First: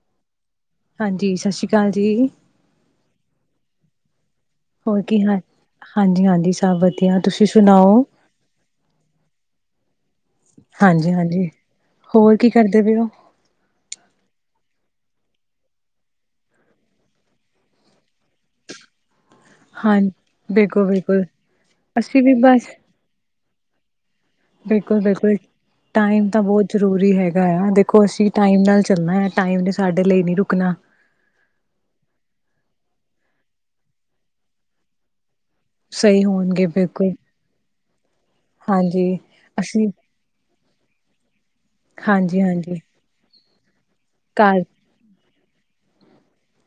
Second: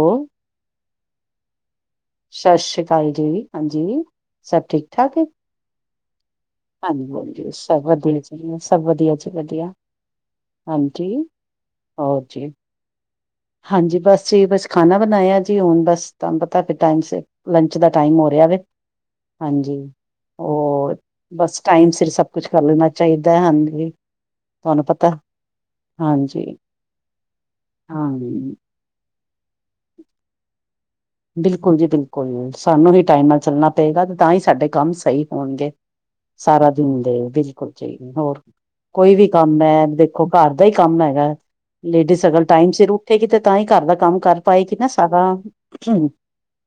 ਹੋ ਹਾਂਜੀ, ਸਸਰੀ ਕਾਲ ਜੀ। ਸਾਸਰੀ ਕਾਲ ਜੀ, ਹਾਂਜੀ ਸਭ ਠੀਕ ਹੋਰ ਠਾਕ ਕੀ ਹੈ ਹਾਂ, ਹਾਂਜੀ-ਹਾਂਜੀ ਸਬ ਵਦੀਆ ਤੁਸੀਂ ਸੁਨਾਓ। ਵਦੀਆ ਸਬ ਵਦੀਆ ਜੀ ਵਦੀਆ। ਹਾਂਜੀ-ਹਾਂਜੀ, ਹੋਰ ਕੀ ਕਰਦੇ ਪਏ ਓ? ਹਾਂਜੀ, ਬਸ ਜੀ ਬਸ ਖਾਣਾ ਬਨਾਏਆ ਜੀ ਹੁਨ ਬਸ ਤੁਆਨੂੰ ਪਤਾ ਫਿਰ ਟਾਈਮ ਸੀ। ਲੰਚ ਦਾ ਟਾਈਮ ਹੋ ਰਿਆ ਵੇ। ਹਾਂਜੀ ਹਾਂ ਬਿਲਕੁਲ ਓ ਬਿਲਕੁਲ ਬਸ ਟਾਈਮ ਸਿਰ ਅਸੀਂ ਸਬ ਵੀ ਕੁਛ ਕਰ ਬਸ ਲੈਨਾ ਚਾਈਦੈ, ਹਾਂਜੀ। ਤੁਹਾਨੂੰ ਪਤਾ ਬਿਲਕੁਲ-ਬਿਲਕੁਲ ਟਾਈਮ ਤਾਂ ਹਾਂਜੀ ਬੋਤ ਜ਼ਰੂਰੀ ਹੈਗਾ ਆ ਦੇਖੋ ਹਾਂ ਅਸੀਂ ਟਾਈਮ ਨਾਲ ਚੱਲਨਾ ਐ ਟਾਈਮ ਨੇ ਸਾਡੇ ਲਈ ਨੀ ਰੁਕਨਾ। ਬਿਲਕੁਲ ਜੀ ਬਿਲਕੁਲ ਸਾਨੂੰ ਵੀ ਟਾਈਮ ਨਾਲ ਚੱਲਨਾ ਪਏਗਾ ਤੇ ਤਾਂ ਈ ਸਾਡੇ ਕੰਮ ਸਈ ਹੋਨਗੇ। ਸਹੀ ਹੋਣਗੇ ਸਾਰਾ ਦਿਨ ਬਿਲਕੁਲ ਦੇ ਬਿਲਕੁਲ ਜੀ ਹੋਰ ਕੋਈ ਹਾਂਜੀ ਵੀ ਕੰਮ ਐ ਅਸੀਂ ਦੇ ਦੇਖੋ ਘਰ ਦਾ ਈ ਕੰਮ ਹੈਗਾ ਐ ਲੇਡੀਜ਼ ਹਾਂਜੀ ਅਗਲ ਟਾਈਮ ਹਾਂਜੀ ਸਿਰ ਉੱਠੇਗੀ ਤੇ ਤਾਂ ਈ ਘਰ ਦਾ ਕੰਮ ਕਰ ਘਰ ਪਾਏਗੀ ਨਾ ਸਾਰਾ।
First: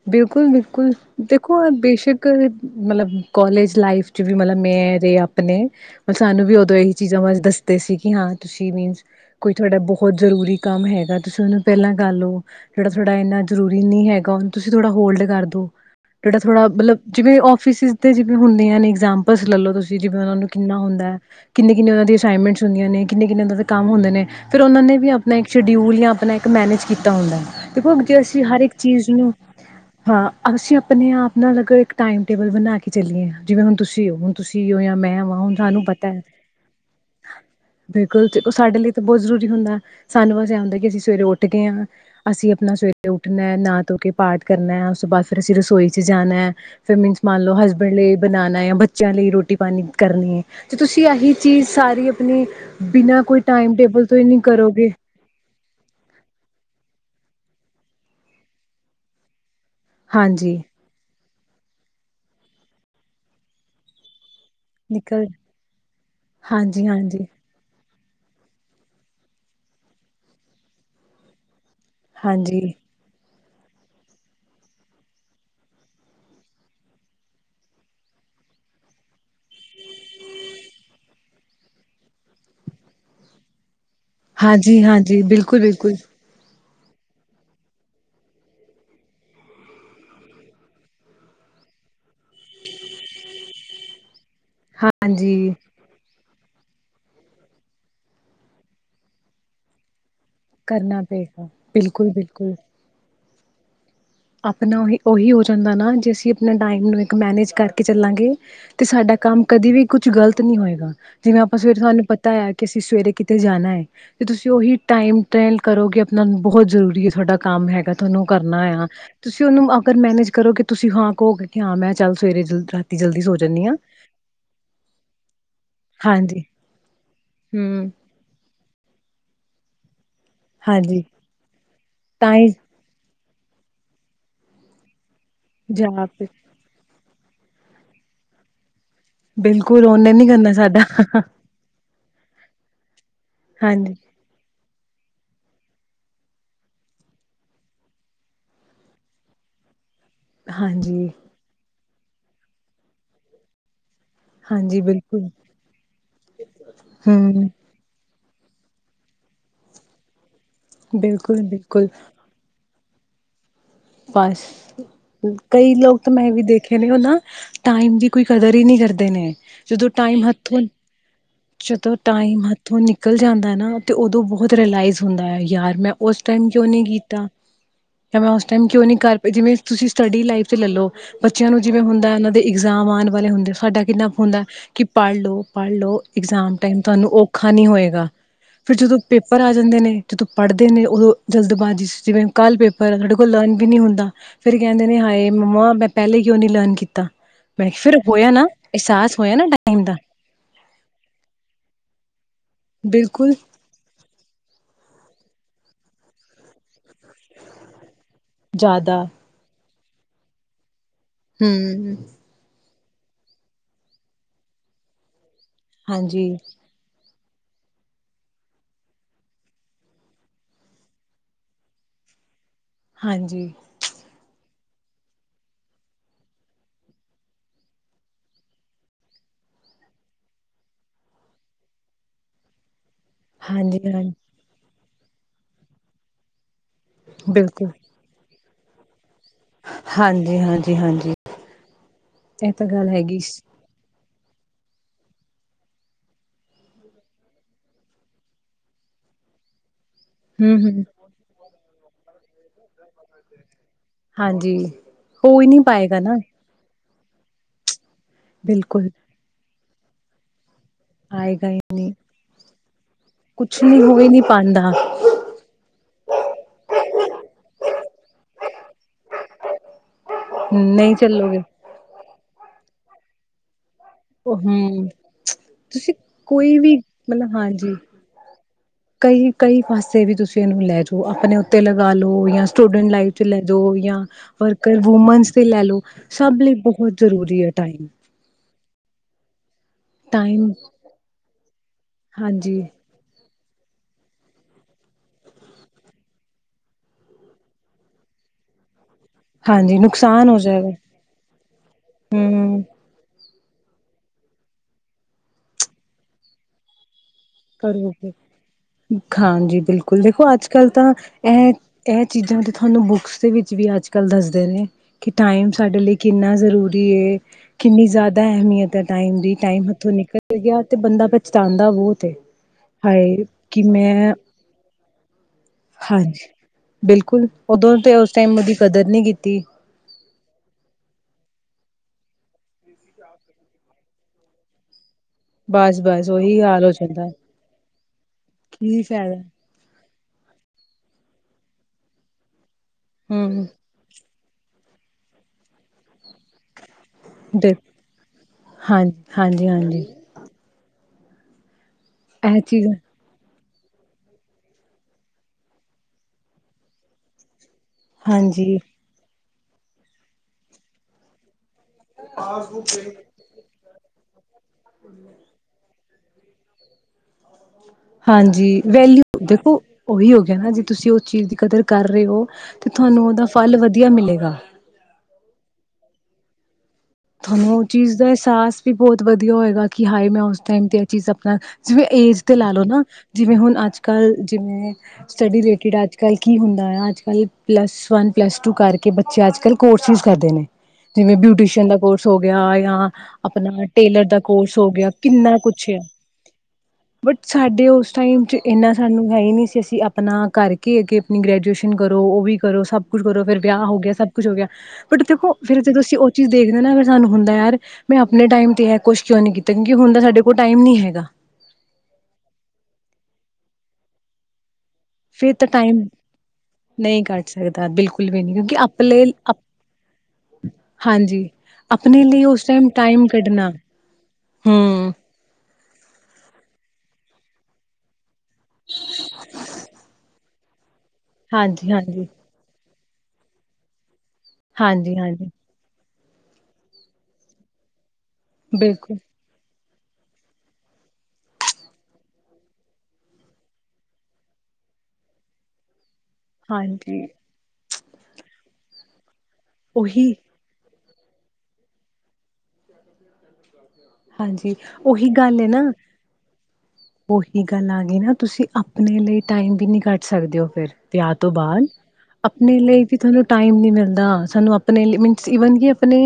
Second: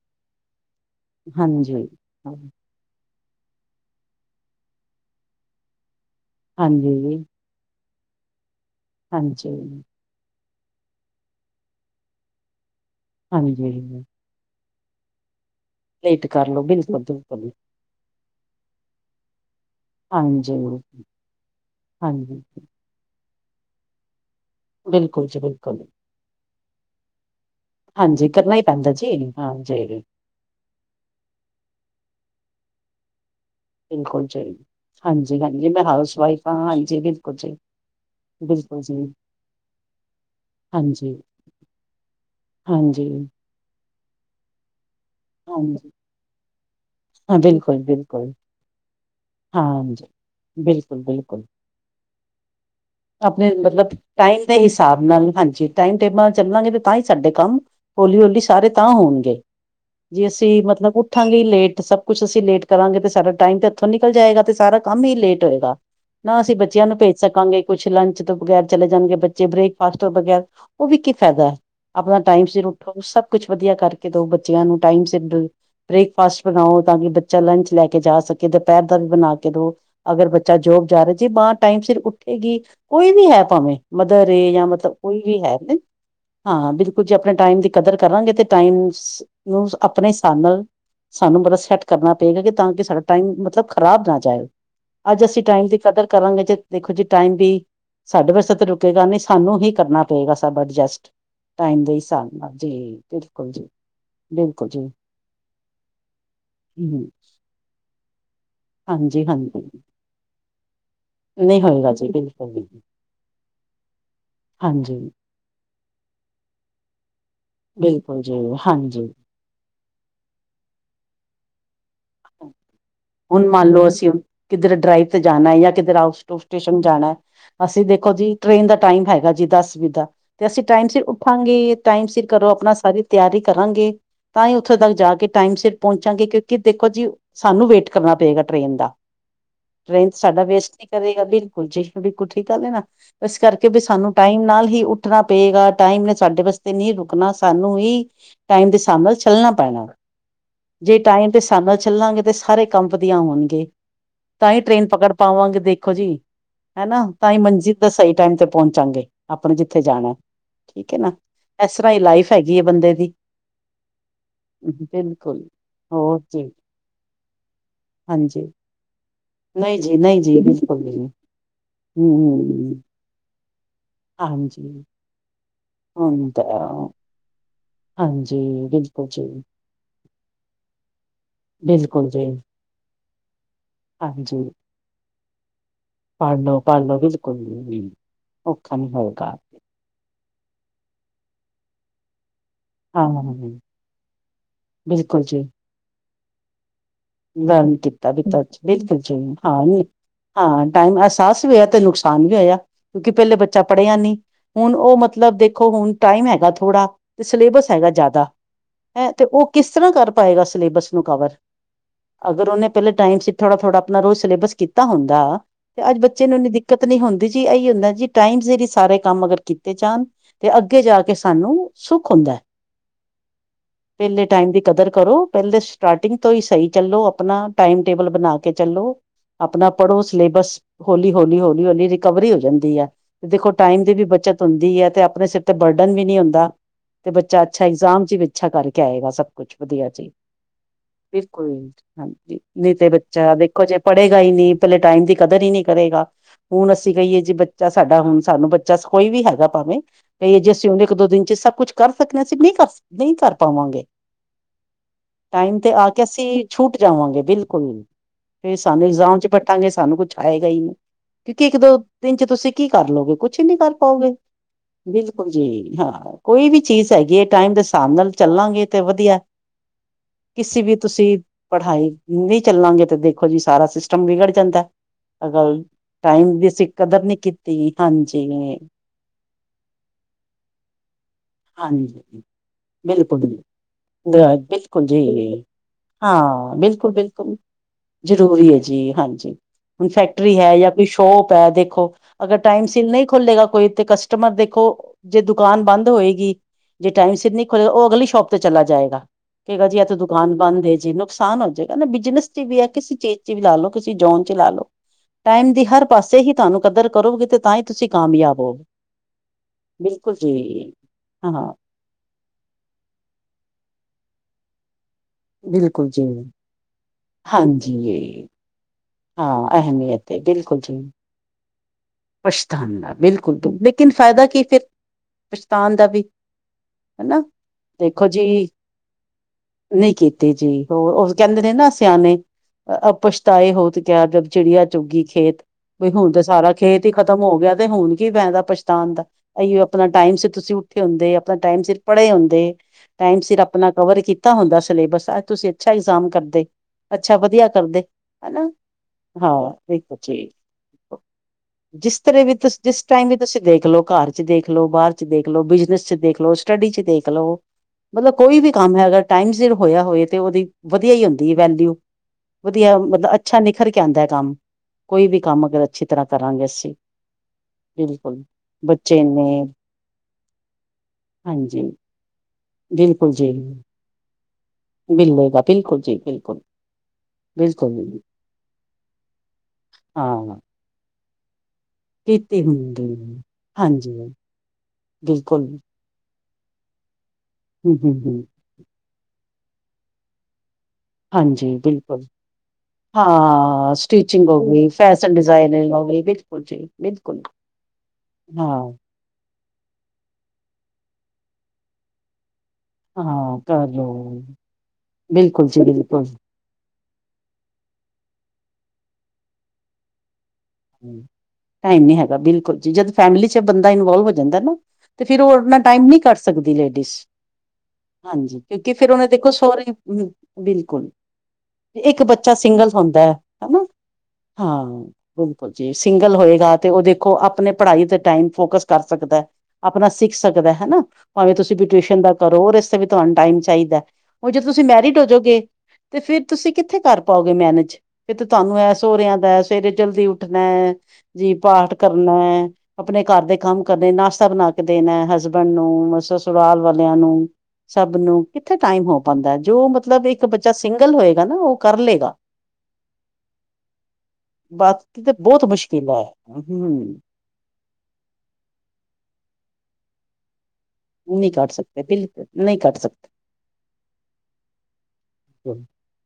ਬਿਲਕੁਲ-ਬਿਲਕੁਲ ਦੇਖੋ ਆ ਹਾਂਜੀ, ਬੇਸ਼ੱਕ ਮਤਲਬ ਕਾਲਜ ਲਾਈਫ ਚ ਵੀ ਮਤਲਬ ਮੇਰੇ ਆਪਨੇ ਸਾਨੂੰ ਵੀ ਓਦੋਂ ਏਹੀ ਚੀਜ਼ਾਂ ਬਾਰੇ ਦੱਸਦੇ ਸੀ ਕਿ ਹਾਂ ਤੁਸੀਂ ਮੀਨਜ਼ ਕੋਈ ਥੁਆਡਾ ਹਾਂਜੀ। ਬੋਹ ਬੋਹਤ ਜ਼ਰੂਰੀ ਕੰਮ ਹੈਗਾ ਤੁਸੀਂ ਓਨੂੰ ਪੈਲਾਂ ਕਰ ਲੋ ਜੇੜਾ ਥੋਡਾ ਇੰਨਾ ਜ਼ਰੂਰੀ ਹਾਂਜੀ, ਨਈਂ ਹੈਗਾ ਓਨੂੰ ਤੁਸੀਂ ਥੋੜਾ ਹੋਲਡ ਕਰ ਦੋ। ਲੇਟ ਜੇੜਾ ਕਰਲੋ ਥੋੜਾ ਮਤਲਬ ਬਿਲਕੁਲ, ਜਿਵੇਂ ਬਿਲਕੁਲ ਔਫਿਸਿਸ ਤੇ ਜਿਵੇਂ ਹੁੰਦੀਆਂ ਨੇ ਇਗਜਾਮਪਲਸ ਲੈ ਲੋ ਤੁਸੀਂ ਜਿਵੇਂ ਓਨਾਂ ਨੂੰ ਹਾਂਜੀ, ਕਿੰਨਾ ਹੁੰਦਾ ਐ ਕਿੰਨੇ-ਕਿੰਨੇ ਓਨਾਂ ਦੀ ਹਾਂਜੀ। ਅਸਾਈਨਮੈਂਟਸ ਹੁੰਦੀਆਂ ਨੇ। ਕਿੰਨੇ-ਕਿੰਨੇ ਓਨਾਂ ਦੇ ਕੰਮ ਹੁੰਦੇ ਨੇ ਫਿਰ ਓਨਾਂ ਨੇ ਵੀ ਬਿਲਕੁਲ ਆਪਨਾ ਜੀ ਇੱਕ ਬਿਲਕੁਲ, ਸ਼ਡਿਊਲ ਯਾ ਆਪਨਾ ਇੱਕ ਮੈਨੇਜ ਕੀਤਾ ਹੁੰਦੈ। ਦੇਖੋ ਜੇ ਅਸੀਂ ਹਰ ਇੱਕ ਚੀਜ਼ ਨੂੰ ਆ ਨੀ ਚਾਈਦੇ। ਹਾਂ ਅਸੀਂ ਆਪਨੇ ਆਪ ਨਾਲ ਅਗਰ ਇੱਕ ਟਾਈਮ ਟੇਬਲ ਬਨਾ ਕੇ ਚੱਲੀਏ, ਜਿਵੇਂ ਹੁਨ ਤੁਸੀਂ ਓ ਬਿਲਕੁਲ ਹੁਨ ਜੀ। ਤੁਸੀਂ ਓ ਯਾਂ ਮੈਂ ਵਾ ਹਾਂਜੀ, ਹੁਨ ਹਾਂਜੀ ਮੈਂ ਸਾਨੂੰ ਪਤਾ ਹਾਊਸ ਐ। ਵਾਈਫ ਹਾਂ ਹਾਂਜੀ ਬਿਲਕੁਲ ਜੀ, ਬਿਲਕੁਲ ਦੇਖੋ ਸਾਡੇ ਬਿਲਕੁਲ ਲਈ ਜੀ ਤਾਂ ਬੋਤ ਜ਼ਰੂਰੀ ਹੁੰਦਾ ਸਾਨੂੰ ਬਸ ਐਂ ਹੁੰਦਾ ਕਿ ਅਸੀਂ ਹਾਂਜੀ। ਸਵੇਰੇ ਉੱਠ ਗਏ ਆਂ। ਅਸੀਂ ਆਪਨਾ ਸਵੇਰੇ ਹਾਂਜੀ, ਹਾਂਜੀ ਉੱਠਨੈ ਨਾ ਧੋ ਕੇ ਪਾਠ ਕਰਨੈ ਉਸ ਤੋਂ ਬਾਦ ਫਿਰ ਅਸੀਂ ਰਸੋਈ ਚ ਹਾਂ ਜਾਨੈ। ਫਿਰ ਮੀਨਜ਼ ਮੰਨ ਲੋ ਬਿਲਕੁਲ, ਹਸਬੈਂਡ ਲਈ ਬਿਲਕੁਲ ਬਨਾਨੈ ਯਾਂ ਬੱਚੇਆਂ ਲਈ ਰੋਟੀ ਪਾਨੀ ਹਾਂਜੀ ਕਰਨੀ ਐ ਤੇ ਬਿਲਕੁਲ, ਤੁਸੀਂ ਆਹੀ ਬਿਲਕੁਲ। ਚੀਜ਼ ਸਾਰੀ ਆਪਨੀ ਬਿਨਾਂ ਕੋਈ ਆਪਣੇ ਟਾਈਮ ਮਤਲਬ ਟੇਬਲ ਤੋਂ ਈ ਨੀ ਟਾਈਮ ਦੇ ਕਰੋਗੇ। ਹਿਸਾਬ ਨਾਲ ਹਾਂਜੀ ਟਾਈਮ ਟੇਬਾ ਨਾ ਚੱਲਾਂਗੇ ਤੇ ਤਾਂ ਈ ਸਾਡੇ ਕੰਮ ਹੋਲੀ-ਹੋਲੀ ਸਾਰੇ ਤਾਂ ਹੋਨਗੇ। ਜੇ ਅਸੀਂ ਹਾਂਜੀ ਮਤਲਬ ਉੱਠਾਂਗੇ ਈ ਲੇਟ ਸਬ ਕੁਛ ਅਸੀਂ ਲੇਟ ਕਰਾਂਗੇ ਤੇ ਸਾਡਾ ਟਾਈਮ ਤੇ ਹੱਥੋਂ ਨਿਕਲ ਜਾਏਗਾ ਤੇ ਸਾਰਾ ਕੰਮ ਈ ਨਿਕਲ ਲੇਟ ਹੋਏਗਾ ਨਾ ਅਸੀਂ ਹਾਂਜੀ ਬੱਚੇਆਂ ਨੂੰ ਭੇਜ ਹਾਂਜੀ ਸਕਾਂਗੇ। ਕੁਛ ਲੰਚ ਤੋਂ ਬਗੈਰ ਚਲੇ ਜਾਨਗੇ ਬੱਚੇ ਬ੍ਰੇਕਫਾਸਟ ਤੋਂ ਬਗੈਰ ਓ ਵੀ ਕੀ ਫੈਦਾ ਐ ਆਪਦਾ ਟਾਈਮ ਸਿਰ ਹਾਂਜੀ ਉੱਠੋ ਸਬ ਕੁਛ ਵਦੀਆ ਕਰਕੇ ਦੋ ਬੱਚੇਆਂ ਨੂੰ ਟਾਈਮ ਸਿਰ ਬ੍ਰ ਬ੍ਰੇਕਫਾਸਟ ਬਨਾਓ ਤਾਂ ਕਿ ਬੱਚਾ ਲੰਚ ਲੈ ਕੇ ਜਾ ਸਕੇ, ਦੁਪੈਰ ਦਾ ਵੀ ਬਨਾ ਕੇ ਦੋ ਅਗਰ ਬੱਚਾ ਜੋਬ ਜਾ ਰਿਆ, ਜੇ ਮਾਂ ਟਾਈਮ ਸਿਰ ਉਠੇਗੀ ਕੋਈ ਵੀ ਹੈ ਭਾਵੇਂ ਮਦਰ ਏ ਯਾ ਹਾਂਜੀ ਮਤਲਬ ਹਾਂਜੀ ਕੋਈ ਵੀ ਹੈ ਬਿਲਕੁਲ ਨਈਂ। ਬਿਲਕੁਲ ਹਾਂ ਬਿਲਕੁਲ ਜੇ ਆਪਨੇ ਟਾਈਮ ਦੀ ਕਦਰ ਕਰਾਂਗੇ, ਤੇ ਟਾਈਮ ਸ ਨੂੰ ਆਪਨੇ ਹਿਸਾਬ ਨਾਲ ਸਾਨੂੰ ਮਤਲਬ ਸੈੱਟ ਕਰਨਾ ਪੇਗਾ ਕਿ ਤਾਂ ਕਿ ਸਾਡਾ ਟਾਈਮ ਮਤਲਬ ਖਰਾਬ ਨਾ ਜਾਏ। ਅੱਜ ਅਸੀਂ ਹਾਂਜੀ ਟਾਈਮ ਦੀ ਕਦਰ ਕਰਾਂਗੇ ਜੇ ਦੇਖੋ ਜੀ ਟਾਈਮ ਵੀ ਸਾਡੇ ਵਾਸਤੇ ਤਾਂ ਰੁਕੇਗਾ ਨਈਂ ਸਾਨੂੰ ਹੀ ਕਰਨਾ ਦਏ ਗਾ ਸਬ ਕਰਨਾ ਅਡਜਸਟ ਪਏਗਾ ਟਾਈਮ ਦੇ ਬਿਲਕੁਲ ਹਿਸਾਬ ਨਾਲ, ਬਿਲਕੁਲ ਜੀ ਬਿਲਕੁਲ ਜੀ। ਬਿਲਕੁਲ ਆਪਨਾ ਜੀ ਓਹੀ-ਓਹੀ ਹੋ ਜਾਂਦਾ ਨਾ, ਜੇ ਅਸੀਂ ਆਪਨੇ ਟਾਈਮ ਨੂੰ ਹਮ ਇੱਕ ਮੈਨੇਜ ਕਰਕੇ ਚੱਲਾਂਗੇ ਤੇ ਸਾਡਾ ਹਾਂਜੀ ਕੰਮ ਹਾਂਜੀ ਕਦੀ ਵੀ ਕੁਛ ਗਲਤ ਨੀ ਹੋਏਗਾ। ਜਿਵੇਂ ਆਪਾਂ ਨਹੀਂ ਸਵੇਰੇ ਹੋਏਗਾ ਸਾਨੂੰ ਜੀ ਪਤਾ ਐ ਬਿਲਕੁਲ ਕਿ ਵੀ ਅਸੀਂ ਸਵੇਰੇ ਕਿਤੇ ਜਾਨਾ ਏ ਤੇ ਤੁਸੀਂ ਓਹੀ ਹਾਂਜੀ ਟਾਈਮ ਟਰੈਲ ਕਰੋਗੇ ਆਪਨਾ ਬੋਹਤ ਜ਼ਰੂਰੀ ਏ ਥੋਡਾ ਕੰਮ ਹੈਗਾ ਬਿਲਕੁਲ ਥੋਨੂੰ ਜੀ ਕਰਨਾ ਏਆ ਹਾਂਜੀ ਤੁਸੀਂ ਉਹਨੂੰ ਅਗਰ ਮੈਨੇਜ ਕਰੋ, ਤੁਸੀਂ ਹਾਂ ਕਹੋਗੇ। ਕਿ ਹਾਂ ਮੈਂ ਚੱਲ ਸਵੇਰੇ ਜ ਰਾਤੀ ਜਲਦੀ ਸੋ ਹੁਣ ਜਾਂਦੀ ਮੰਨ ਹਾਂ ਲਓ, ਅਸੀਂ ਕਿਧਰ ਡਰਾਈਵ ਤੇ ਜਾਣਾ ਜਾਂ ਕਿਧਰ ਆਊਸ ਟ ਹਾਂਜੀ ਸਟੇਸ਼ਨ ਜਾਣਾ, ਅਸੀਂ ਹਮ ਦੇਖੋ ਜੀ। ਟ੍ਰੇਨ ਦਾ ਟਾਈਮ ਹੈਗਾ ਜੀ ਦਸ ਵੱਜੇ ਦਾ ਤੇ ਅਸੀਂ ਟਾਈਮ ਸਿਰ ਹਾਂਜੀ ਉੱਠਾਂਗੇ ਟਾਈਮ ਸਿਰ ਤਾਂ ਕਰੋ, ਹੀ ਆਪਣਾ ਸਾਰੀ ਤਿਆਰੀ ਕਰਾਂਗੇ, ਤਾਂ ਹੀ ਉੱਥੋਂ ਤੱਕ ਜਾ ਕੇ ਟਾਈਮ ਸਿਰ ਜਾ ਪਹੁੰਚਾਂਗੇ ਕਿਉਂਕਿ ਦੇ ਦੇਖੋ ਜੀ ਸਾਨੂੰ ਵੇਟ ਕਰਨਾ ਪਏਗਾ ਟ੍ਰੇਨ ਦਾ, ਬਿਲਕੁਲ ਟ੍ਰੇਨ ਓਨੇ ਨੀ ਸਾਡਾ ਕਰਨਾ ਵੇਸਟ ਕਰੇਗਾ ਵੀ ਜੀ ਬਿਲਕੁਲ ਵੀ ਕੋਠੀ ਗੱਲ ਐ, ਨਾ ਇਸ ਕਰਕੇ ਵੀ ਹਾਂਜੀ ਸਾਨੂੰ ਟਾਈਮ ਨਾਲ ਹੀ ਉੱਠਣਾ ਪਏਗਾ, ਟਾਈਮ ਨੇ ਸਾਡੇ ਵਾਸਤੇ ਨੀ ਰੁਕਣਾ ਸਾਨੂੰ ਹੀ ਟਾਈਮ ਦੇ ਹਿਸਾਬ ਨਾਲ ਚੱਲਣਾ ਪੈਣਾ। ਜੇ ਹਾਂਜੀ, ਟਾਈਮ ਦੇ ਹਿਸਾਬ ਨਾਲ ਚੱਲਾਂਗੇ, ਤੇ ਸਾਰੇ ਕੰਮ ਵਧੀਆ ਹੋਣਗੇ। ਤਾਂਈ ਹਾਂਜੀ ਟ੍ਰੇਰਨ ਪਕੜ ਬਿਲਕੁਲ ਪਾਵਾਂਗੇ, ਦੇਖੋ ਜੀ ਹਨਾ ਤਾਂਹੀ ਹੂੰ, ਮੰਜੀ ਸਹੀ ਟਾਈਮ ਤੇ ਪਹੁੰਚਾਂਗੇ, ਆਪਣੇ ਜਿੱਥੇ ਜਾਣਾ ਠੀਕ ਐ ਨਾ ਬਿਲਕੁਲ, ਇਸ ਬਿਲਕੁਲ ਤਰ੍ਹਾਂ ਈ ਲਾਈਫ ਹੈਗੀ ਐ ਬੰਦੇ ਦੀ ਬੱਸ, ਬਿਲਕੁਲ ਕਈ ਲੋਕ ਕਮ ਹੋਰ ਵੀ ਜੀ ਦੇਖੇ ਨੇ ਉਹ ਨਾ, ਟਾਈਮ ਦੀ ਕੋਈ ਹਾਂਜੀ। ਕਦਰ ਈ ਨੀ ਕਰਦੇ, ਨੇ ਨਹੀਂ ਜਦੋਂ ਜੀ ਨਹੀਂ ਟਾਈਮ ਜੀ ਹੱਥੋਂ ਬਿਲਕੁਲ ਵੀ ਨਹੀਂ ਜਦੋਂ ਟਾਈਮ ਹੱਥੋਂ ਹੂੰ ਨਿਕਲ ਜਾਂਦਾ ਏ ਨਾ ਤੇ ਓਦੋਂ ਬਹੁਤ ਹਾਂਜੀ ਰੀਲਾਈਸ ਯਾਰ ਮੈਂ ਉਸ ਹੁੰਦਾ। ਟਾਈਮ ਕਿਉਂ ਕੀਤਾ, ਜਾਂ ਮੈਂ ਹਾਂਜੀ ਉਸ ਮੈਂ ਕਿਉਂ ਨੀ ਬਿਲਕੁਲ ਕਰ ਜੀ ਜਿਵੇਂ ਤੁਸੀਂ ਸਟੱਡੀ ਲਾਈਫ ਤੇ ਲੈਲੋ, ਬੱਚਿਆਂ ਨੂੰ ਜਿਵੇਂ ਬਿਲਕੁਲ ਹੁੰਦਾ ਜੀ ਇਹਨਾਂ ਦੇ ਇਗਜ਼ਾਮ ਆਣ ਵਾਲੇ ਹੁੰਦੇ ਸਾਡਾ ਕਿੰਨਾ ਹਾਂਜੀ ਹੁੰਦਾ, ਕਿ ਪੜ੍ਹ ਲੋ ਪੜ੍ਹ ਲਓ, ਪੜ੍ਹ ਇਗਜ਼ਾਮ ਲੋ ਟਾਈਮ ਪੜ੍ਹ ਲੋ ਤੁਹਾਨੂੰ ਬਿਲਕੁਲ ਔਖਾ ਨੀ ਹੋਏਗਾ। ਫਿਰ ਔਖਾ ਨੀ ਜਦੋਂ ਹੋਏ ਗਾ। ਪੇਪਰ ਆ ਜਾਂਦੇ ਨੇ ਜਦੋਂ ਪੜ੍ਹਦੇ ਨੇ ਉਦੋਂ ਜਲਦਬਾਜ਼ੀ, ਜਿਵੇਂ ਕੱਲ ਪੇਪਰ ਹਾਂ ਤੁਡੇ ਉ ਲਰਨ ਵੀ ਨੀ ਹੁੰਦਾ, ਫਿਰ ਕਹਿੰਦੇ ਨੇ ਬਿਲਕੁਲ ਹਾਏ ਜੀ। ਮੰਮਾ ਮੈਂ ਪਹਿਲੇ ਕਿਉਂ ਨੀ ਲਰਨ ਕੀਤਾ [inaudible] ਮੈਂ ਕਿਹਾ ਫਿਰ ਹੋਇਆ ਨਾ ਅਹਿਸਾਸ ਹੋਇਆ ਨਾ ਟਾਈਮ ਦਾ ਹਾਂ ਟਾਈਮ ਅਹਿਸਾਸ ਵੀ ਹੋਇਆ ਤੇ ਨੁਕਸਾਨ ਵੀ ਹੋਇਆ ਕਿਉਂਕਿ ਬਿਲਕੁਲ ਪਹਿਲੇ ਬੱਚਾ ਪੜ੍ਹਿਆ ਨੀ, ਹੁਣ ਉਹ ਮਤਲਬ ਦੇਖੋ ਹੁਣ ਟਾਈਮ ਹੈਗਾ ਥੋੜ੍ਹਾ ਤੇ ਸਿਲੇਬਸ ਹੈਗਾ ਜ਼ਿਆਦਾ ਜ਼ਿਆਦਾ ਹੈਂ ਤੇ ਉਹ ਕਿਸ ਤਰ੍ਹਾਂ ਕਰ ਪਾਏਗਾ ਸਿਲੇਬਸ ਨੂੰ ਕਵਰ ਹੂੰ, ਅਗਰ ਉਹਹਨੇ ਪਹਿਲੇ ਟਾਈਮ ਚ ਥੋੜਾ ਥੋੜਾ ਆਪਣਾ ਰੋਜ਼ ਸਿਲੇਬਸ ਕੀਤਾ ਹੁੰਦਾ, ਤੇ ਅੱਜ ਬੱਚੇ ਹਾਂਜੀ ਇੰਨੀ ਦਿੱਕਤ ਦਿੱਕਤ ਨੀ ਹੁੰਦੀ ਜੀ, ਇਹੀ ਹੁੰਦਾ ਜੀ ਟਾਈਮ ਸਿਰ ਸਾਰੇ ਕੰਮ ਅਗਰ ਕੀਤੇ ਜਾਣ ਤੇ ਅੱਗੇ ਜਾ ਕੇ ਸਾਨੂੰ ਸੁੱਖ ਹੁੰਦਾ ਐ। ਹਾਂਜੀ। ਪਹਿਲੇ ਟਾਈਮ ਦੀ ਕਦਰ ਕਰੋ, ਪਹਿਲੇ ਸਟਾਰਟਿੰਗ ਤੋਂ ਈ ਸਹੀ। ਚੱਲੋ, ਆਪਣਾ ਟਾਈਮ ਟੇਬਲ ਬਣਾ ਕੇ ਚੱਲੋ। ਆਪਣਾ ਪੜ੍ਹੋ ਸਿਲੇਬਸ ਹੌਲੀ-ਹੌਲੀ, ਹੌਲੀ-ਹੌਲੀ ਰਿਕਵਰੀ ਹੋ ਜਾਂਦੀ ਆ। ਦੇਖੋ ਹਾਂਜੀ ਟਾਈਮ ਦੀ ਵੀ ਹਾਂ ਬੱਚਤ ਹੁੰਦੀ ਐ ਤੇ ਆਪਣੇ ਸਿਰ ਤੇ ਬਰਡਨ ਵੀ ਨੀ ਹੁੰਦਾ। ਤੇ ਬੱਚਾ ਅੱਛਾ ਬਿਲਕੁਲ ਇਗਜ਼ਾਮ ਚ ਵੀ ਅੱਛਾ ਕਰਕੇ ਆਏਗਾ ਸਭ ਹਾਂਜੀ-ਹਾਂਜੀ-ਹਾਂਜੀ। ਕੋਈ ਹਾਂਜੀ ਨੀ ਤੇ ਬੱਚਾ ਦੇਖੋ ਜੇ ਪੜ੍ਹੇਗਾ ਈ ਨੀ ਪਹਿਲੇ ਟਾਈਮ ਦੀ ਕਦਰ ਈ ਨੀ ਕਰੇਗਾ। ਹੁਣ ਅਸੀਂ ਕਹੀਏ, ਜੀ ਬੱਚਾ ਸਾਡਾ ਹੁਣ ਸਾਨੂੰ ਬੱਚਾ ਕੋਈ ਵੀ ਹੈਗਾ ਭਾਵੇਂ। ਕਹੀਏ ਜੇ ਹਮ ਅਸੀਂ ਹੁਣ ਹਮ ਇੱਕ-ਦੋ ਦਿਨ ਚ ਸਭ ਕੁੱਛ ਕਰ ਸਕਦੇ ਆ ਅਸੀ ਨੀ ਕਰ ਸਕ ਨਈ ਕਰ ਪਾਵਾਂਗੇ, ਹਾਂਜੀ ਹੋ ਹੀ ਟਾਈਮ ਨਹੀਂ ਤੇ ਆ ਪਾਏਗਾ ਕੇ ਨਾ ਅਸੀਂ ਛੂਟ ਜਾਵਾਂਗੇ ਬਿਲਕੁਲ, ਈ ਸਾਨੂੰ ਬਿਲਕੁਲ ਇਗਜ਼ਾਮ ਚ ਬੈਠਾਂਗੇ ਸਾਨੂੰ ਕੁਛ ਆਏਗਾ ਈ ਨੀ। ਕਿਉਂਕਿ ਆਏਗਾ ਹੀ ਇੱਕ-ਦੋ ਨਹੀਂ ਦਿਨ ਚ ਤੁਸੀਂ ਕੀ ਕਰ ਲਓਗੇ ਕੁਛ ਨੀ ਕਰ ਨਹੀਂ ਹੋ ਹੀ ਪਾਓਗੇ ਨਹੀਂ ਪਾਉਂਦਾ ਬਿਲਕੁ ਜੀ ਹਾਂ ਕੋਈ ਵੀ ਚੀਜ਼ ਹੈਗੀ ਐ ਟਾਈਮ ਦੇ ਹਿਸਾਬ ਨਾਲ ਚੱਲਾਂਗੇ ਤੇ ਵਧੀਆ। ਹੂੰ ਨਈ। ਤੀ ਪੜ੍ਹਾਈ ਨਈ ਚੱਲਾਂਗੇ ਤੇ ਦੇਖੋ ਜੀ ਸਾਰਾ ਸਿਸ ਟਮ ਵਿਗੜ ਜਾਂਦਾ ਹਮ ਅਗਲ ਤੁਸੀਂ ਟਾਈਮ ਦੀ ਕੋਈ ਅਸੀਂ ਵੀ ਕਦਰ ਨੀ ਕੀਤੀ ਹਾਂਜੀ ਕਈ-ਕਈ ਪਾਸੇ ਵੀ ਤੁਸੀਂ ਏਨੂੰ ਲੈ ਜੋ ਅਪਨੇ ਓ ਤੇ ਲਗਾ ਲੋ ਹਾਂਜੀ ਯਾਂ ਸਟੂਡੈਂਟ ਲਾਈਫ ਬਿਲਕੁਲ ਚ ਲੈ ਜਓ ਜਾਂ ਵਰਕਰ ਬਿਲਕੁਲ ਜੀ ਵੂਮਨ ਤੇ ਲੈਲੋ ਸਬ ਲਈ ਹਾਂ ਬਿਲਕੁਲ ਬੋਹਤ ਬਿਲਕੁਲ ਜ਼ਰੂਰੀ ਐ ਟਾਈਮ। ਜ਼ਰੂਰੀ ਐ ਜੀ ਹਾਂਜੀ। ਹੁਣ ਫੈਕਟਰੀ ਟਾਈਮ ਹੈ ਯਾਂ ਕੋਈ ਸ਼ੋਪ ਹੈ ਦੇਖੋ ਅਗਰ ਹਾਂਜੀ ਟਾਈਮ ਸਿਰ ਨਈ ਖੋਲੇਗਾ ਕੋਈ ਕਸ ਟਮਰ ਦੇਖੋ ਜੇ ਦੁਕਾਨ ਬੰਦ ਹੋਏ ਗੀ ਜੇ ਟਾਈਮ ਸਿਰ ਨੀ ਖੋਲੇਗਾ ਓ ਅਗਲੀ ਸ਼ੋਪ ਤੇ ਚਲਾ ਜਾਏਗਾ। ਕੇਗਾ ਹਾਂਜੀ ਜੀ ਐ ਤਾਂ ਨੁਕਸਾਨ ਦੁਕਾਨ ਹੋ ਬੰਦ ਜਾਏਗਾ ਐ ਜੀ ਨੁਕਸਾਨ ਓ ਜੇਗਾ ਨਾ ਬਿਜਨਸ ਚ ਵੀ ਹਮ ਐ ਕਿਸੇ ਚੀ ਜ਼ ਵੀ ਲਾ ਲਓ, ਕਿਸੇ ਜੋਨ ਚ ਲਾ ਲਓ, ਟਾਈਮ ਦੀ ਹਰ ਪਾਸੇ ਹੀ ਤੁਆਨੂੰ ਕਦਰ ਕਰੋਗੇ ਤੇ ਤਾਂ ਹੀ ਤੁਸੀਂ ਕਰੋਗੇ ਕਾਮਯਾਬ ਹੋਗੇ ਹਾਂਜੀ ਬਿਲਕੁਲ ਦੇਖੋ ਆੱਜ-ਕੱਲ ਤਾਂ ਐ ਹਾਂ ਐ ਚੀਜ਼ਾਂ ਤਾਂ ਤੁਆਨੂੰ ਬੁੱਕਸ ਦੇ ਵਿੱਚ ਵੀ ਆੱਜ-ਕੱਲ ਦੱਸਦੇ ਨੇ। ਕਿ ਟਾਈਮ ਸਾਡੇ ਬਿਲਕੁਲ ਲਈ ਜੀ ਕਿੰਨਾ ਜ਼ਰੂਰੀ ਐ ਕਿੰਨੀ ਜੈਦਾ ਹਾਂਜੀ ਅਹਿਮੀਅਤ ਹੈ ਟਾਈਮ ਦੀ ਹਾਂ ਟਾਈਮ ਹੱਥੋਂ ਅਹਿਮੀਅਤ ਹੈ ਨਿਕਲ ਬਿਲਕੁਲ ਗਿਆ ਤੇ ਬੰਦਾ ਪਛਤਾਂਦਾ ਬੋਤ ਏ। ਧੰਨ ਦਾ ਹਾਏ ਬਿਲਕੁਲ ਤੁ ਕਿ ਲੇਕਿਨ ਮੈਂ ਫਾਈਦਾ ਕੀ ਫਿਰ ਪਛਤਾਣ ਦਾ ਵੀ ਹਾਂਜੀ, ਹਨਾ ਬਿਲਕੁਲ ਓਦੋਂ ਤੇ ਓਸ ਟਾਈਮ ਓਦੀ ਕਦਰ ਨੀ ਕੀਤੀ। ਨਈ ਕੀਤੀ ਜੀ ਹੋਰ ਓ ਕੈਂਦੇ ਨੇ ਨਾ ਸਿਆਨੇ ਅਬ ਪਛਤਾਏ ਹੋਤ ਕਿਆ ਜਬ ਚਿੜੀਆਂ ਚੁੱਗ ਗਈ ਖੇਤ। ਬਸ ਬਈ ਬਸ ਹੁਣ ਤੇ ਉਹੀ ਸਾਰਾ ਹਾਲ ਹੋ ਖੇਤ ਈ ਜਾਂਦਾ ਖਤਮ ਹੋ ਗਿਆ ਤੇ ਹੁਣ ਕੀ ਫੈਦਾ ਕੀ ਪਛਤਾਨ ਦਾ। ਫਾਇਦਾ ਅਈਓ ਅਪਨਾ ਟਾਈਮ ਸਿਰ ਤੁਸੀਂ ਉੱਠੇ ਹੁੰਦੇ ਅਪਨਾ ਟਾਈਮ ਸਿਰ ਪੜੇ ਹੁੰਦੇ ਟਾਈਮ ਸਿਰ ਹਮ ਅਪਨਾ ਕਵਰ ਕੀਤਾ ਹੁੰਦਾ ਸਿਲੇਬਸ ਆੱਜ ਤੁਸੀਂ ਅੱਛਾ ਇਗਜ਼ਾਮ ਕਰਦੇ ਅੱਛਾ ਵਦੀਆ ਦੇ ਕਰਦੇ ਹੈਨਾ ਹਾਂਜੀ ਹਾਂਜੀ ਹਾਂ ਹਾਂਜੀ ਠੀਕ ਆ ਜੀ, ਜਿਸ ਤਰਾਂ ਵੀ ਇਹ ਤੁਸੀ ਚੀਜ਼ ਜਿਸ ਟਾਈਮ ਵੀ ਤੁਸੀਂ ਦੇਖ ਲੋ, ਘਰ ਚ ਦੇਖ ਲੋ, ਬਾਰ ਚ ਦੇਖ ਲੋ, ਬਿਜਨਸ ਚ ਦੇਖ ਲੋ, ਸਟੱਡੀ ਚ ਦੇਖ ਲਓ ਮਤਲਬ ਕੋਈ ਵੀ ਹਾਂਜੀ ਕੰਮ ਹੈਗਾ ਅਗਰ ਟਾਈਮ ਸਿਰ ਹੋਇਆ ਹੋਏ ਤੇ ਓਦੀ ਵਦੀਆਂ ਈ ਹੁੰਦੀ ਐ ਵੈਲਿਊ। ਵਦੀਆ ਮਤਲਬ ਅੱਛਾ ਨਿਖਰ ਕੇ ਆਂਦਾ ਐ ਕੰਮ ਕੋਈ ਵੀ ਕੰਮ ਅਗਰ ਅੱਛੀ ਤਰਾਂ ਕਰਾਂਗੇ ਅਸੀਂ। ਬਿਲਕੁਲ ਹਾਂਜੀ, ਬੱਚੇ ਵੈਲਿਊ ਨੇ ਦੇਖੋ ਓਹੀ ਹੋ ਗਿਆ ਨਾ ਜੇ ਤੁਸੀਂ ਓਸ ਚੀਜ਼ ਦੀ ਹਾਂਜੀ ਕਦਰ ਕਰ ਰਏ ਓ ਤੇ ਤੁਹਾਨੂੰ ਬਿਲਕੁਲ ਓਦਾ ਜੀ ਫਲ ਵਦੀਆ ਮਿਲੇਗਾ। ਮਿਲੇਗਾ ਬਿਲਕੁਲ ਜੀ ਬਿਲਕੁਲ। ਤੁਹਾਨੂੰ ਓ ਬਿਲਕੁਲ ਚੀਜ਼ ਦਾ ਅਹਿਸਾਸ ਵੀ ਬੋਤ ਵਦੀਆ ਹੋਏਗਾ ਕਿ ਹਾਏ ਮੈਂ ਹਾਂ ਓਸ ਟਾਈਮ ਤੇ ਏ ਚੀਜ਼ ਅਪਨਾ ਜਿਵੇਂ ਏਜ ਤੇ ਕੀਤੀ ਲਾ ਲਓ ਨਾ ਹੁੰਦੀ ਹੈ। ਜਿਵੇਂ ਹੁਣ ਹਾਂਜੀ ਆੱਜ-ਕੱਲ ਜਿਵੇਂ ਸਟੱਡੀ ਬਿਲਕੁਲ ਰਿਲੇਟਿਡ ਆੱਜ ਕੱਲ ਕੀ ਹੁੰਦਾ ਆ, ਆੱਜ-ਕੱਲ ਹਮ ਪਲੱਸ ਹਮ ਵਨ ਹਮ ਪਲੱਸ ਟੂ ਕਰਕੇ ਬੱਚੇ ਆੱਜ-ਕੱਲ ਕੋਰਸਿਸ ਕਰਦੇ ਨੇ। ਜਿਵੇਂ ਹਾਂਜੀ ਬਿਊਟਿਸ਼ਨ ਦਾ ਬਿਲਕੁਲ ਕੋਰਸ ਹੋ ਗਿਆ ਯਾਂ ਅਪਨਾ ਹਾਂ ਟੇਲਰ ਦਾ ਸਟਿਚਿੰਗ ਕੋਰਸ ਗਈ ਹੋ ਗਿਆ ਫੈਸ਼ਨ ਕਿੰਨਾ ਕੁਛ ਡਿਜ਼ਾਇਨਿੰਗ ਏ। ਹੋ ਗਈ ਬਿਲਕੁਲ ਜੀ ਬਟ ਬਿਲਕੁਲ ਸਾਡੇ ਓਸ ਟਾਈਮ ਚ ਹਾਂ ਇੰਨਾ ਸਾਨੂੰ ਹੈ ਈ ਨੀ ਸੀ ਅਸੀਂ ਅ ਪਨਾ ਕਰਕੇ ਅੱਗੇ ਅਪਨੀ ਗ੍ਰੈਜੂਏਸ਼ਨ ਕਰੋ ਓ ਵੀ ਕਰੋ ਸਬ ਕੁਛ ਕਰੋ ਫਿਰ ਹਾਂ ਵਿਆਹ ਹੋ ਕਰਲੋ ਗਿਆ ਸਬ ਕੁਛ ਹੋ ਗਿਆ ਬਟ ਦੇਖੋ ਬਿਲਕੁਲ ਫਿਰ ਜੀ ਜਦੋਂ ਅਸੀਂ ਓ ਬਿਲਕੁਲ ਚੀਜ਼ ਹੈਨਾ ਅਗਰ ਸਾਨੂੰ ਹੁੰਦਾ ਐ ਯਾਰ ਮੈਂ ਅਪਨੇ ਟਾਈਮ ਤੇ ਐ ਕੁਛ ਕਿਉਂ ਨੀ ਕੀਤਾ ਕਿਉਂਕਿ ਹੁਨ ਦਾ ਸਾਡੇ ਕੋਲ ਟਾਈਮ ਨੀ ਹੈਗਾ। ਟਾਈਮ ਨੀ ਹੈਗਾ ਬਿਲਕੁਲ ਜੀ, ਜਦ ਫੈਮਲੀ ਚ ਬੰਦਾ ਇਨਵੋਲਵ ਹੋ ਜਾਂਦਾ ਨਾ ਤੇ ਫਿਰ ਓ ਅਪਨਾ ਟਾਈਮ ਨੀ ਕੱਢ ਸਕਦੀ ਲੇਡੀਜ਼ ਨਹੀਂ ਕੱਢ ਸਕਦਾ ਬਿਲਕੁਲ ਵੀ ਨਹੀਂ ਹਾਂਜੀ ਕਿਉਂਕਿ ਫਿਰ ਆਪਣੇ ਓਨਾ ਦੇਖੋ ਸੌਰੇ ਬਿਲਕੁਲ ਹਾਂਜੀ ਇੱਕ ਆਪਣੇ ਲਈ ਬੱਚਾ ਉਸ ਸਿੰਗਲ ਟਾਈਮ ਹੁੰਦਾ ਟਾਈਮ ਕੱਢਣਾ ਹੈਨਾ, ਹਾਂ। ਹਮ ਬਿਲਕੁਲ ਜੀ ਸਿੰਗਲ ਹੋਏਗਾ ਤੇ ਓ ਦੇਖੋ ਅਪਨੇ ਪੜਾਈ ਦੇ ਟਾਈਮ ਫੋਕਸ ਕਰ ਸਕਦੈ ਅਪਨਾ ਸਿੱਖ ਸਕਦੈ ਹੈਨਾ ਭਾਵੇਂ ਤੁਸੀਂ ਹਾਂਜੀ ਬਉਟਿਊਸ਼ਨ ਹਾਂਜੀ ਦਾ ਕਰੋ ਓਰ ਇਸੇ ਵਿੱ ਤੁਆਨੂੰ ਟਾਈਮ ਚਾਈਦਾ, ਹੁਣ ਜੇ ਤੁਸੀਂ ਮੈਰਿਡ ਹਾਂਜੀ ਹਾਂਜੀ ਹੋਜੋਗੇ ਤੇ ਫੇਰ ਤੁਸੀਂ ਕਿੱਥੇ ਕਰ ਪਾਓਗੇ ਮੈਨੇਜ ਏਤੇ ਤੁਹਾਨੂੰ ਐ ਬਿਲਕੁਲ ਸਹੁਰਿਆਂ ਦਾ ਸਵੇਰੇ ਜਲਦੀ ਉੱਠਣਾ ਏ ਜੀ ਪਾਠ ਕਰਨਾ ਏ। ਆਪਣੇ ਘਰ ਦੇ ਕੰਮ ਕਰਨੇ ਨਾਸ਼ਤਾ ਬਣਾ ਕੇ ਦੇਣਾ ਏ ਹਸਬੈਂਡ ਨੂੰ ਔਰ ਸਸ। ਸਵਾਲ ਵਾਲਿਆਂ ਹਾਂਜੀ ਨੂੰ ਸਭ ਨੂੰ ਕਿੱਥੇ ਟਾਈਮ ਹੋ ਪਾਉਦਾ ਜੋ ਮਤਲਬ ਉਹੀ ਇੱਕ ਬੱਚ ਚਾ ਸਿੰਗਲ ਹੋਏਗਾ ਨਾ ਉਹ ਕਰ ਲੇਗਾ। ਹਾਂਜੀ। ਬਾਕੀ ਉਹੀ ਤੇ ਗੱਲ ਬਹੁਤ ਹੈ ਨਾ ਮੁਸ਼ਕਿਲ ਹੈ, ਹੂੰ। ਉਹੀ ਗੱਲ ਆ ਗਈ ਨਾ ਤੁਸੀਂ ਆਪਣੇ ਲਈ ਟਾਈਮ ਵੀ ਨਹੀਂ ਕੱਢ ਸਕਦੇ ਹੋ ਫੇਰ। ਵਿਆਹ ਨਹੀਂ ਤੋਂ ਕੱਟ ਬਾਅਦ, ਸਕਦੇ ਬਿਲਕੁਲ ਆਪਣੇ ਨਹੀਂ ਕੱਟ ਲਈ ਵੀ ਸਕਦੇ ਤੁਹਾਨੂੰ ਟਾਈਮ ਨੀ ਮਿਲਦਾ ਸਾਨੂੰ ਆਪਣੇ ਲਈ ਮੀਨਸ ਈਵਨ ਕਿ ਆਪਣੇ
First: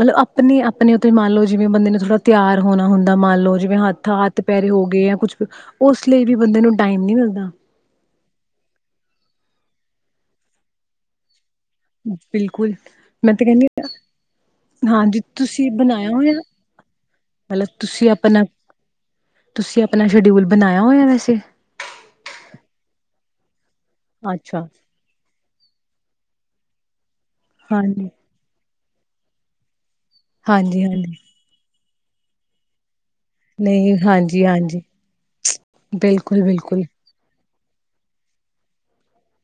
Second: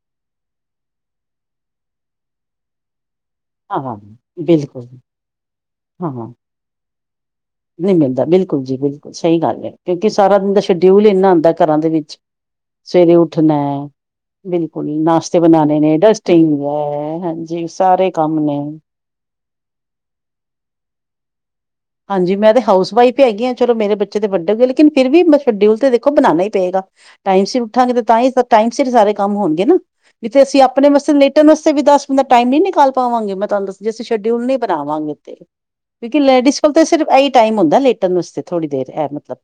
ਮਤਲਬ ਆਪਣੇ - ਆਪਣੇ ਉੱਤੇ ਮੰਨ ਲਓ ਜਿਵੇਂ ਬੰਦੇ ਨੂੰ ਥੋੜਾ ਤਿਆਰ ਹੋਣਾ ਹੁੰਦਾ ਮੰਨ ਲਓ। ਜਿਵੇਂ ਹਾਂ ਹਾਂ ਹੱਥ-ਹੱਥ ਪੈਰੇ ਈ ਹੋ ਬਿਲਕੁਲ ਗਏ ਜਾਂ ਕੁਛ ਉਸ ਹਾਂ ਲਈ ਹਾਂ ਵੀ ਬੰਦੇ ਨੂੰ ਟਾਈਮ ਨੀ ਮਿਲਦਾ। ਨਹੀਂ ਮਿਲਦਾ ਬਿਲਕੁਲ ਜੀ ਬਿਲਕੁਲ ਸਹੀ ਗੱਲ ਹੈ। ਕਿਉਂਕਿ ਸਾਰਾ ਦਿਨ ਦਾ ਸ਼ਡਿਊਲ ਇੰਨਾ ਹੁੰਦਾ। ਘਰਾਂ ਦੇ ਵਿੱਚ, ਬਿਲਕੁਲ ਸਵੇਰੇ ਮੈਂ ਤੇ ਉੱਠਣਾ। ਕਹਿੰਦੀ ਬਿਲਕੁਲ ਹਾਂਜੀ ਨਾਸ਼ਤੇ ਤੁਸੀਂ ਬਣਾਉਣੇ ਨੇ ਬਣਾਇਆ ਹੋਇਆ ਡਸਟਿੰਗ, ਵਗੈ ਮਤਲਬ ਹਾਂਜੀ ਤੁਸੀਂ ਸਾਰੇ ਕੰਮ ਆਪਣਾ ਨੇ। ਤੁਸੀਂ ਆਪਣਾ ਸ਼ਡਿਊਲ ਬਣਾਇਆ ਹੋਇਆ ਵੈਸੇ। ਹਾਂਜੀ, ਮੈਂ ਤਾਂ ਹਾਓਸ ਵਾਈਫ ਹੈਗੀ ਹਾ ਚਲੋ ਮੇਰੇ ਬੱਚੇ ਤੇ ਵੱਡੇ ਹੋਏ ਅੱਛਾ ਲੇਕਿਨ ਫ਼ਿਰ ਵੀ ਮ ਸ਼ਡਿਊਲ ਤੇ ਦੇਖੋ ਬਣਾਉਣਾ ਹੀ ਪਏਗਾ ਟਾਈਮ ਸੀਰ ਉੱਠਾਂਗੇ ਤੇ ਹਾਂਜੀ ਤਾਂ ਹੀ ਸਬ- ਟਾਈਮ ਸਿਰ ਸਾਰੇ ਕੰਮ ਹੋਣਗੇ ਨਾ ਜਿੱਥੇ ਅਸੀਂ ਹਾਂਜੀ ਆਪਣੇ ਵਾਸਤੇ ਹਾਂਜੀ ਲੇਟਣ ਵਾਸਤੇ ਵੀ ਦਸ ਬੰਦਾ ਟਾਈਮ ਨ ਨਹੀਂ ਨਿਕਾਲ ਪਾਵਾਂਗੇ‌। ਤੁਹਾਨੂੰ ਦੱਸ ਦੀ ਨਹੀਂ ਅਸੀਂ ਸ਼ਡਿਊਲ ਹਾਂਜੀ ਨੀ ਹਾਂਜੀ ਬਣਾਵਾਂਗੇ ਤੇ, ਕਿਉਂਕਿ ਲੇਡੀਜ਼ ਕੋਲ ਬਿਲਕੁਲ-ਬਿਲਕੁਲ ਤਾਂ ਇਹੀ ਟਾਈਮ ਹੁੰਦਾ ਲੇਟਣ ਵਸਤੇ, ਥੋੜੀ ਦੇਰ ਹੈ ਮਤਲਬ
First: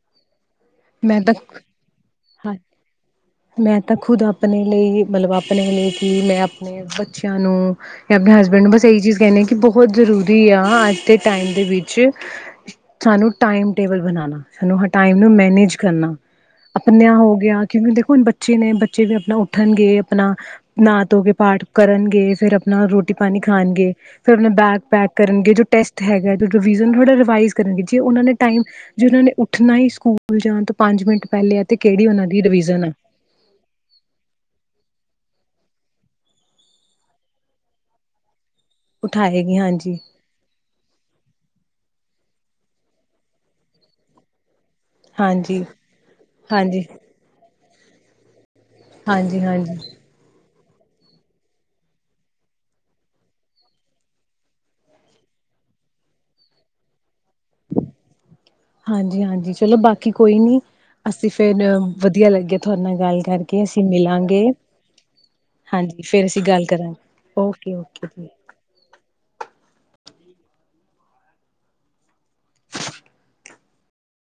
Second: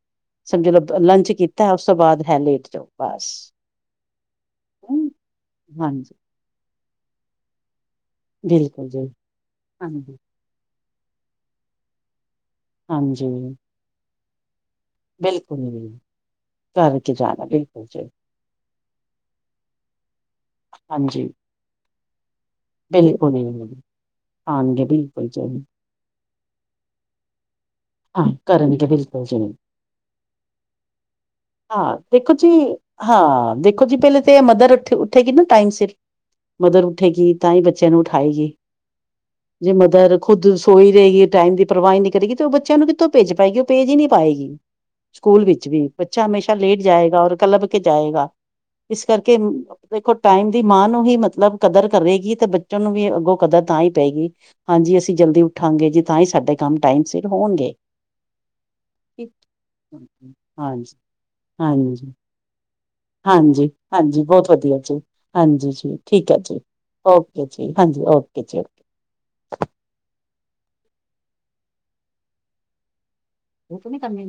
ਸਮਝ ਲੋ ਮੈਂ ਲੰਚ ਤਾਂ ਕੀਤਾ ਉਸ ਤੋਂ ਬਾਅਦ ਹੈ ਹਾਂ ਲੇਟ, ਜਾਓ ਬਸ। ਮੈਂ ਤਾਂ ਖੁਦ ਆਪ ਆਪਣੇ ਲਈ ਹਮ, ਮਤਲਬ ਆਪਣੇ ਲਈ ਕਿ ਹਾਂਜੀ ਮੈਂ ਆਪ ਆਪਣੇ ਬੱਚਿਆਂ ਨੂੰ ਜਾਂ ਆਪਣੇ ਹਸਬੈਂਡ ਨੂੰ ਬਸ ਬਿਲਕੁਲ ਜੀ ਇਹੀ ਚੀਜ਼ ਕਹਿੰਦੇ ਕਿ ਬਹੋਤ ਜ਼ਰੂਰੀ ਹਾਂਜੀ ਜ਼ਰੂਰੀ ਆ ਅੱਜ ਦੇ ਟਾਈਮ ਦੇ ਵਿੱਚ ਹਾਂਜੀ ਸਾਨੂੰ ਟਾਈਮ ਟੇਬਲ ਬਣਾਉਣਾ ਸਾਨੂੰ ਟਮ ਨੂੰ ਬਿਲਕੁਲ ਮੈਨੇਜ ਜੀ ਕਰਨਾ, ਕਰਕੇ ਆਪਨਿਆਂ ਹੋ ਜਾਣਾ ਗਿਆ ਬਿਲਕੁਲ ਕਿਉਂਕਿ ਜੀ ਦੇਖੋ ਬੱਚ ਬੱਚੇ ਨੇ ਬੱਚੇ ਵੀ ਆਪਣਾ ਉੱਠਣਗੇ ਆਪਣਾ ਨਾ ਧੋ ਹਾਂਜੀ ਕੇ ਪਾਠ ਕਰਨਗੇ, ਫੇਰ ਆਪਣਾ ਬਿਲਕੁਲ ਰੋਟੀ-ਪਾਣੀ ਜੀ ਖਾਣਗੇ। ਫੇਰ ਆਪਣੇ ਬੈਗ ਆਣਗੇ ਪੈਕ ਬਿਲਕੁਲ ਕਰਨਗੇ ਜੀ ਜੋ ਟੈਸਟ ਹੈਗਾ ਰਿਵਜ਼ਨ ਥੋੜਾ ਰਿਵਾਇਜ਼ ਕਰਨਗੇ, ਜੇ ਉਹਨਾ ਹਾਂ ਨੇ ਟਾਈਮ ਕਰਨਗੇ ਜੇ ਉਹ ਬਿਲਕੁਲ ਨੇ ਜੀ ਉਠਣਾ ਹੀ ਸਕੂ ਜਾਣ ਤੋਂ ਪੰਜ ਮਿੰਟ ਪਹਿਲੇ ਆ ਤੇ ਹਾਂ ਕਿਹੜੀ ਉਹਨਾਂ ਦੇਖੋ ਦੀ ਜੀ ਰਿਵੀਜ਼ਨ ਆ। ਹਾਂ, ਦੇਖੋ ਜੀ ਪਹਿਲੇ ਤੇ ਮਦਰ ਉੱਠੇ ਉੱਠੇਗੀ ਨਾ ਟਾਈਮ ਸਿਰ। ਮਦਰ ਉੱਠੇਗੀ ਤਾਂ ਹੀ ਬੱਚਿਆਂ ਨੂੰ ਉਠਾਏਗੀ। ਉਠਾਏਗੀ ਜੇ ਹਾਂਜੀ ਮਦਰ ਖੁੱਦ ਸੋਈ ਰਹੇਗੀ ਟਾਈਮ ਦੀ ਪਰਵਾਹੀ ਨਹੀਂ ਕਰੇਗੀ ਤੇ ਉਹ ਬੱਚ ਚਿਆਂ ਨੂੰ ਕਿਥੋਂ ਭੇਜ ਪਾਏਗੀ ਉਹ ਭੇਜ ਹੀ ਨਹੀਂ ਪਾਏਗੀ। ਸਕੂਲ ਹਾਂਜੀ ਹਾਂਜੀ ਵਿੱਚ ਵੀ, ਬੱਚਾ ਹਮੇਸ਼ਾ ਲੇਟ ਹਾਂਜੀ ਜਾਏਗਾ ਔਰ ਕੱਲਪ ਕੇ ਜਾਏਗਾ। ਇਸ ਕਰਕੇ ਹਾਂਜੀ ਦੇਖੋ। ਟਾਈਮ ਦੀ ਮਾਂ ਨੂੰ ਹੀ ਮਤਲਬ ਕਦਰ ਕਰੇਗੀ ਤੇ ਬੱਚੇ ਨੂੰ ਵੀ ਅੱਗੋਂ ਕਦਰ ਤਾਂ ਹੀ ਪਏਗੀ। ਹਾਂਜੀ ਅਸੀਂ ਜਲਦੀ ਉੱਠਾਂਗੇ ਜੀ ਤਾਂ ਹੀ ਸਾਡੇ ਕੰਮ ਟਾਈਮ ਸਿਰ ਹੋਣਗੇ। ਹਾਂਜੀ- ਹਾਂਜੀ ਚਲੋ ਬਾਕੀ ਕੋਈ ਨੀ, ਅਸੀਂ ਫੇਰ ਵਧੀਆ ਲੱਗਿਆ। ਤੁਹਾਡੇ ਨਾਲ ਗੱਲ ਕਰਕੇ ਅਸੀਂ ਹਾਂਜੀ-ਹਾਂਜੀ ਮਿਲਾਂਗੇ ਬੋਤ ਵਧੀਆ ਜੀ ਹਾਂਜੀ ਜੀ ਠੀਕ ਹੈ ਜੀ। ਓਕੇ ਜੀ ਹਾਂਜੀ ਓਕੇ ਜੀ। ਉਹ ਤੋ ਨੀ ਕਰਨੀ ਮੈਂ।